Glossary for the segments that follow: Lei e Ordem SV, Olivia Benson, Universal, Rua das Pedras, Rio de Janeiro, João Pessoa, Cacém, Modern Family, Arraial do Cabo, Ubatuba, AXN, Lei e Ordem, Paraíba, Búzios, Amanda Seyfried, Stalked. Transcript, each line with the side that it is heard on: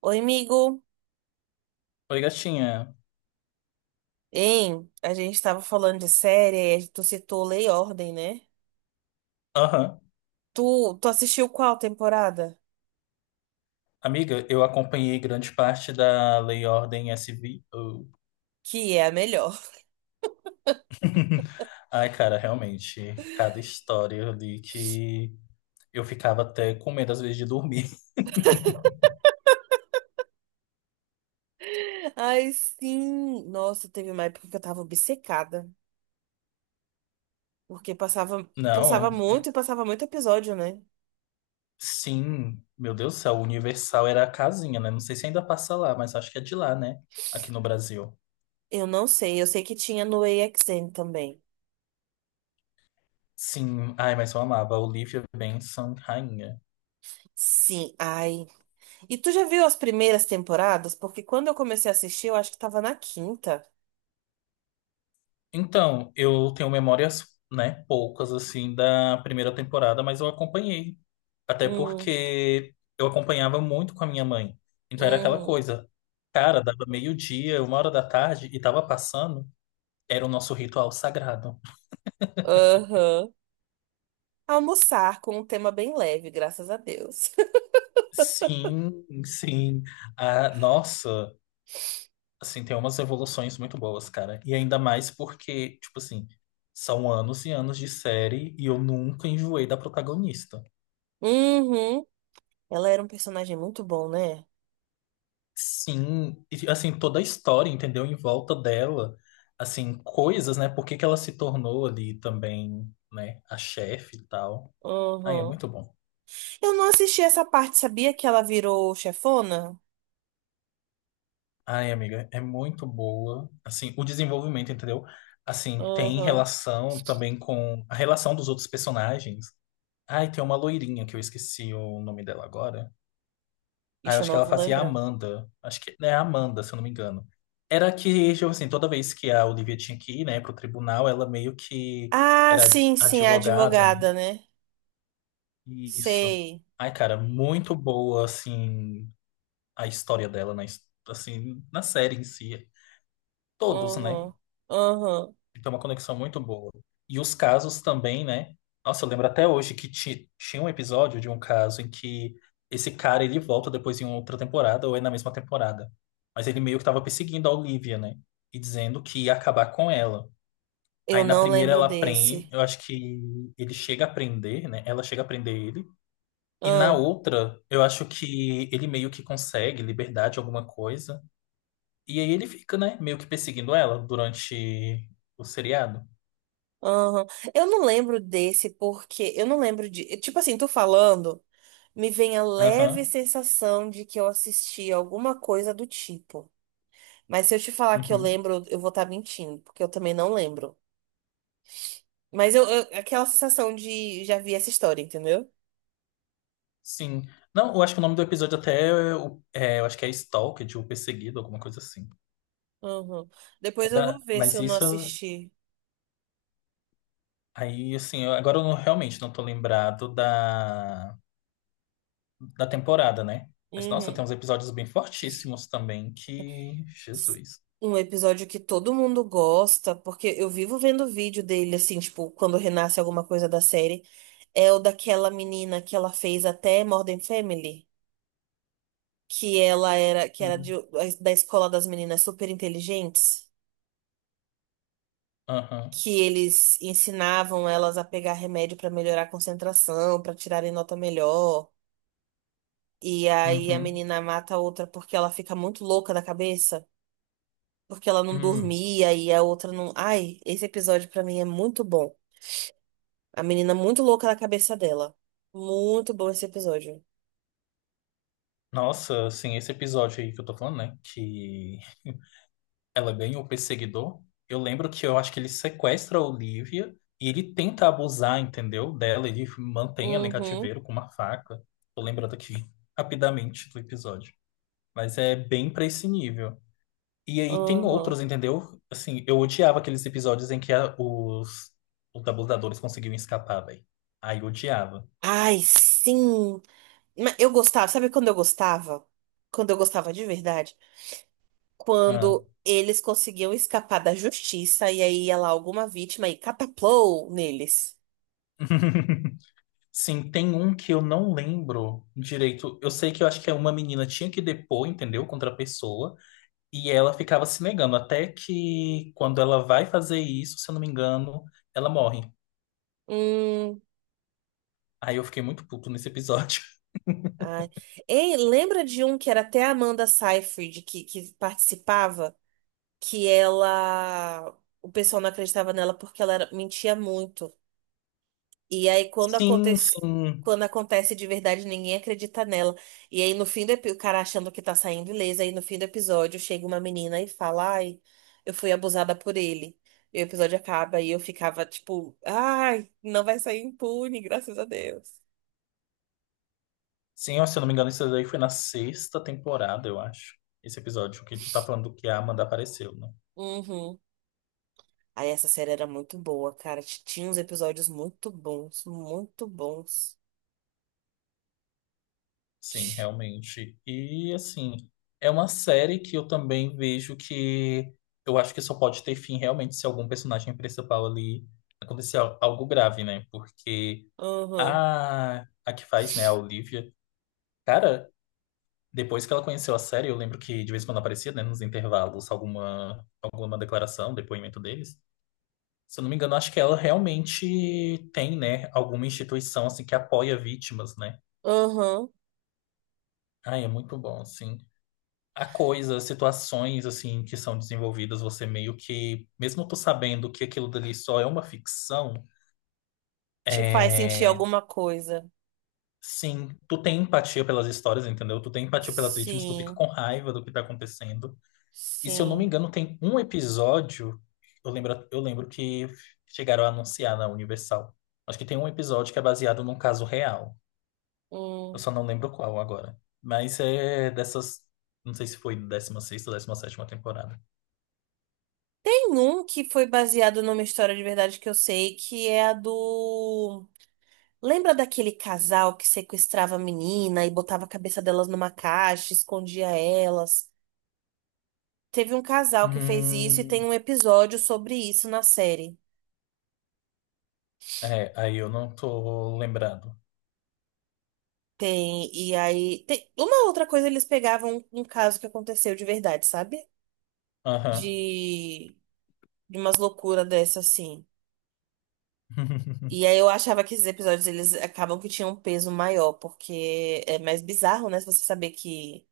right: Oi, amigo.
left: Oi, gatinha.
right: Hein? A gente tava falando de série, aí tu citou Lei e Ordem, né?
left: Aham.
right: Tu assistiu qual temporada?
left: Amiga, eu acompanhei grande parte da Lei e Ordem SV. Oh.
right: Que é a melhor.
left: Ai, cara, realmente, cada história ali que eu ficava até com medo às vezes de dormir.
right: Ai, sim. Nossa, teve uma época que eu tava obcecada, porque passava, passava
left: Não,
right: muito e passava muito episódio, né?
left: sim, meu Deus do céu, o Universal era a casinha, né? Não sei se ainda passa lá, mas acho que é de lá, né? Aqui no Brasil.
right: Eu não sei, eu sei que tinha no A X AXN também.
left: Sim, ai, mas eu amava a Olivia Benson, rainha.
right: Sim, ai. E tu já viu as primeiras temporadas? Porque quando eu comecei a assistir, eu acho que tava na quinta.
left: Então, eu tenho memórias, né, poucas assim da primeira temporada, mas eu acompanhei. Até
right: Hum,
left: porque eu acompanhava muito com a minha mãe. Então era aquela
right: hum,
left: coisa. Cara, dava meio-dia, 1 hora da tarde e tava passando, era o nosso ritual sagrado.
right: aham. Almoçar com um tema bem leve, graças a Deus.
left: Sim, sim. Ah, nossa, assim, tem umas evoluções muito boas, cara. E ainda mais porque, tipo assim, são anos e anos de série e eu nunca enjoei da protagonista.
right: Uhum. Ela era um personagem muito bom, né?
left: Sim, e, assim, toda a história, entendeu? Em volta dela, assim, coisas, né? Por que que ela se tornou ali também, né? A chefe e tal. Ai, é
right: Uhum.
left: muito bom.
right: Eu não assisti essa parte, sabia que ela virou chefona?
left: Ai, amiga, é muito boa. Assim, o desenvolvimento, entendeu? Assim, tem
right: Uhum.
left: relação também com a relação dos outros personagens. Ai, tem uma loirinha que eu esqueci o nome dela agora. Ah, eu
right: Ixi, eu
left: acho que
right: não
left: ela
right: vou
left: fazia a
right: lembrar.
left: Amanda. Acho que é a Amanda, se eu não me engano. Era que, tipo assim, toda vez que a Olivia tinha que ir, né, pro tribunal, ela meio que
right: Ah,
left: era
right: sim, sim, a
left: advogada, né?
right: advogada, né?
left: Isso.
right: Sei.
left: Ai, cara, muito boa, assim, a história dela, na, assim, na série em si. Todos, né?
right: Uhum. Uhum.
left: Então, uma conexão muito boa. E os casos também, né? Nossa, eu lembro até hoje que tinha um episódio de um caso em que esse cara ele volta depois em outra temporada ou é na mesma temporada. Mas ele meio que tava perseguindo a Olivia, né? E dizendo que ia acabar com ela.
right: Eu
left: Aí na
right: não
left: primeira
right: lembro
left: ela prende,
right: desse.
left: eu acho que ele chega a prender, né? Ela chega a prender ele. E na
right: Uhum.
left: outra, eu acho que ele meio que consegue liberdade, alguma coisa. E aí ele fica, né? Meio que perseguindo ela durante o seriado.
right: Uhum. Eu não lembro desse porque eu não lembro de. Tipo assim, tô falando. Me vem a leve
left: Aham.
right: sensação de que eu assisti alguma coisa do tipo. Mas se eu te falar que eu
left: Uhum.
right: lembro, eu vou estar mentindo, porque eu também não lembro. Mas aquela sensação de já vi essa história, entendeu?
left: Sim. Não, eu acho que o nome do episódio até é, eu acho que é Stalked, o perseguido, alguma coisa assim.
right: Uhum.
left: É
right: Depois eu vou
left: da-
right: ver se
left: mas
right: eu não
left: isso
right: assisti.
left: aí, assim, agora eu não- realmente não tô lembrado da temporada, né? Mas nossa, tem
right: Uhum.
left: uns episódios bem fortíssimos também que. Jesus.
right: Um episódio que todo mundo gosta, porque eu vivo vendo vídeo dele, assim, tipo, quando renasce alguma coisa da série. É o daquela menina que ela fez até Modern Family. Que ela era que era
left: Uhum.
right: de- da escola das meninas super inteligentes,
left: Aham.
right: que eles ensinavam elas a pegar remédio pra melhorar a concentração, pra tirarem nota melhor. E aí a
left: Uhum.
right: menina mata a outra porque ela fica muito louca da cabeça, porque ela não
left: Hum.
right: dormia e a outra não. Ai, esse episódio pra mim é muito bom. A menina muito louca da cabeça dela. Muito bom esse episódio.
left: Nossa, assim, esse episódio aí que eu tô falando, né? Que ela ganha o perseguidor. Eu lembro que eu acho que ele sequestra a Olivia e ele tenta abusar, entendeu? Dela, ele mantém ela em
right: Uhum,
left: cativeiro com uma faca. Tô lembrando aqui rapidamente do episódio. Mas é bem pra esse nível. E aí tem
right: uhum.
left: outros, entendeu? Assim, eu odiava aqueles episódios em que os abusadores conseguiam escapar, velho. Aí eu odiava.
right: Ai, sim. Mas eu gostava, sabe quando eu gostava? Quando eu gostava de verdade?
left: Ah.
right: Quando eles conseguiam escapar da justiça e aí ia lá alguma vítima e cataplou neles.
left: Sim, tem um que eu não lembro direito. Eu sei que eu acho que é uma menina tinha que depor, entendeu? Contra a pessoa. E ela ficava se negando, até que quando ela vai fazer isso, se eu não me engano, ela morre.
right: Hum,
left: Aí eu fiquei muito puto nesse episódio.
right: ai. Ei, lembra de um que era até a Amanda Seyfried que participava? Que ela. O pessoal não acreditava nela porque ela era- mentia muito. E aí,
left: Sim, sim.
right: quando acontece de verdade, ninguém acredita nela. E aí, no fim do episódio, o cara achando que tá saindo ilesa, aí no fim do episódio chega uma menina e fala: Ai, eu fui abusada por ele. E o episódio acaba e eu ficava tipo: Ai, não vai sair impune, graças a Deus.
left: Sim, ó, se eu não me engano, isso daí foi na sexta temporada, eu acho. Esse episódio que tu tá falando que a Amanda apareceu, né?
right: Uhum. Aí essa série era muito boa, cara. Tinha uns episódios muito bons, muito bons.
left: Sim,
right: Ti-
left: realmente. E assim, é uma série que eu também vejo que eu acho que só pode ter fim realmente se algum personagem principal ali acontecer algo grave, né? Porque
right: Uhum.
left: a que faz, né, a Olivia. Cara, depois que ela conheceu a série, eu lembro que de vez em quando aparecia, né, nos intervalos, alguma declaração, depoimento deles. Se eu não me engano, acho que ela realmente tem, né, alguma instituição, assim, que apoia vítimas, né?
right: Uhum.
left: Ai, é muito bom, assim. Há coisas, situações, assim, que são desenvolvidas, você meio que, mesmo tu sabendo que aquilo dali só é uma ficção,
right: Te faz sentir
left: é.
right: alguma coisa.
left: Sim, tu tem empatia pelas histórias, entendeu? Tu tem empatia pelas vítimas, tu fica
right: Sim,
left: com raiva do que tá acontecendo. E se eu não me
right: sim.
left: engano, tem um episódio. Eu lembro que chegaram a anunciar na Universal. Acho que tem um episódio que é baseado num caso real. Eu
right: Hum.
left: só não lembro qual agora. Mas é dessas. Não sei se foi 16ª ou 17ª temporada.
right: Tem um que foi baseado numa história de verdade que eu sei, que é a do. Lembra daquele casal que sequestrava a menina e botava a cabeça delas numa caixa, escondia elas? Teve um casal que fez isso e tem
left: Hum,
right: um episódio sobre isso na série.
left: é, aí eu não tô lembrado.
right: Tem, e aí. Uma outra coisa, eles pegavam um caso que aconteceu de verdade, sabe?
left: Aham.
right: De, de umas loucuras dessas assim. E aí eu achava que esses episódios eles acabam que tinham um peso maior, porque é mais bizarro, né? Se você saber que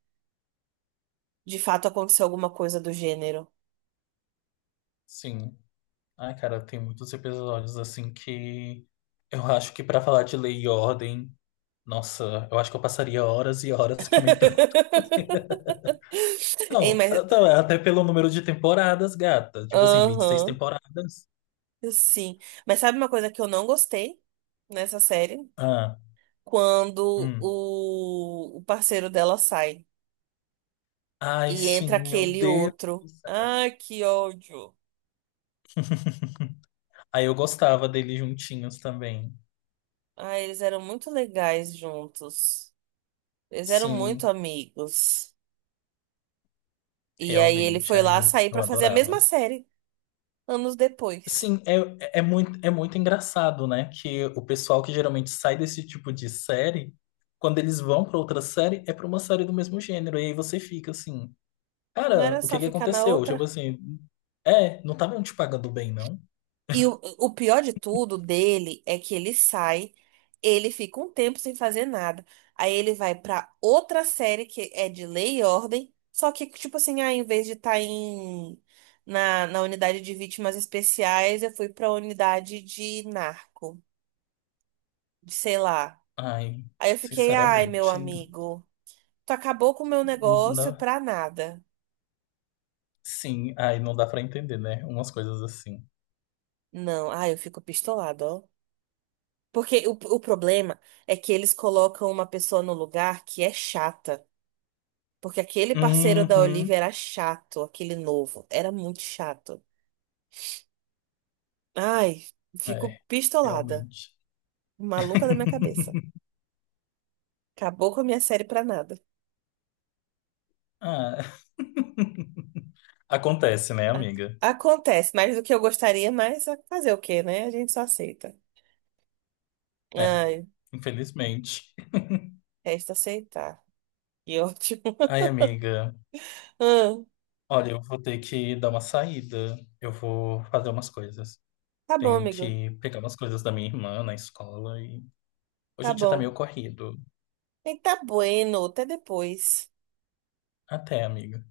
right: de fato aconteceu alguma coisa do gênero.
left: Sim. Ai, cara, tem muitos episódios assim que eu acho que pra falar de lei e ordem, nossa, eu acho que eu passaria horas e horas comentando.
right: Hein,
left: Não,
right: mas.
left: então, é até pelo número de temporadas, gata. Tipo assim, 26
right: Aham,
left: temporadas.
right: sim. Mas sabe uma coisa que eu não gostei nessa série?
left: Ah,
right: Quando
left: hum.
right: o parceiro dela sai
left: Ai,
right: e
left: sim,
right: entra
left: meu
right: aquele
left: Deus
right: outro.
left: do céu.
right: Ai, que ódio.
left: Aí eu gostava deles juntinhos também.
right: Ai, eles eram muito legais juntos. Eles eram muito
left: Sim,
right: amigos. E aí ele
left: realmente.
right: foi
left: Aí
right: lá
left: eu,
right: sair
left: eu
right: pra fazer a
left: adorava.
right: mesma série anos depois.
left: Sim, é muito engraçado, né? Que o pessoal que geralmente sai desse tipo de série, quando eles vão pra outra série, é pra uma série do mesmo gênero. E aí você fica assim,
right: Não
left: cara,
right: era
left: o
right: só
left: que que
right: ficar na
left: aconteceu? Tipo
right: outra?
left: assim, é, não estavam te pagando bem, não?
right: E o pior de tudo dele é que ele sai, ele fica um tempo sem fazer nada. Aí ele vai pra outra série que é de Lei e Ordem, só que tipo assim, ah, em vez de estar na unidade de vítimas especiais, eu fui pra unidade de narco, de sei lá.
left: Ai,
right: Aí eu fiquei, ai, meu
left: sinceramente,
right: amigo, tu acabou com o meu
left: não
right: negócio
left: dá.
right: pra nada.
left: Sim, ai, não dá pra entender, né? Umas coisas assim.
right: Não, ah, eu fico pistolado, ó. Porque o problema é que eles colocam uma pessoa no lugar que é chata. Porque aquele parceiro da
left: Uhum.
right: Olivia era chato, aquele novo. Era muito chato. Ai, fico
left: É,
right: pistolada.
left: realmente.
right: Maluca da minha cabeça. Acabou com a minha série pra nada.
left: Ah, acontece, né,
right: A-
left: amiga?
right: Acontece, mais do que eu gostaria, mas fazer o quê, né? A gente só aceita.
left: É,
right: Ai,
left: infelizmente.
right: resta aceitar. Que ótimo.
left: Ai, amiga,
right: Ah,
left: olha, eu vou ter que dar uma saída. Eu vou fazer umas coisas.
right: tá bom,
left: Tenho
right: amigo.
left: que pegar umas coisas da minha irmã na escola e hoje
right: Tá
left: o dia tá
right: bom.
left: meio corrido.
right: Eita, bueno. Até depois.
left: Até, amiga.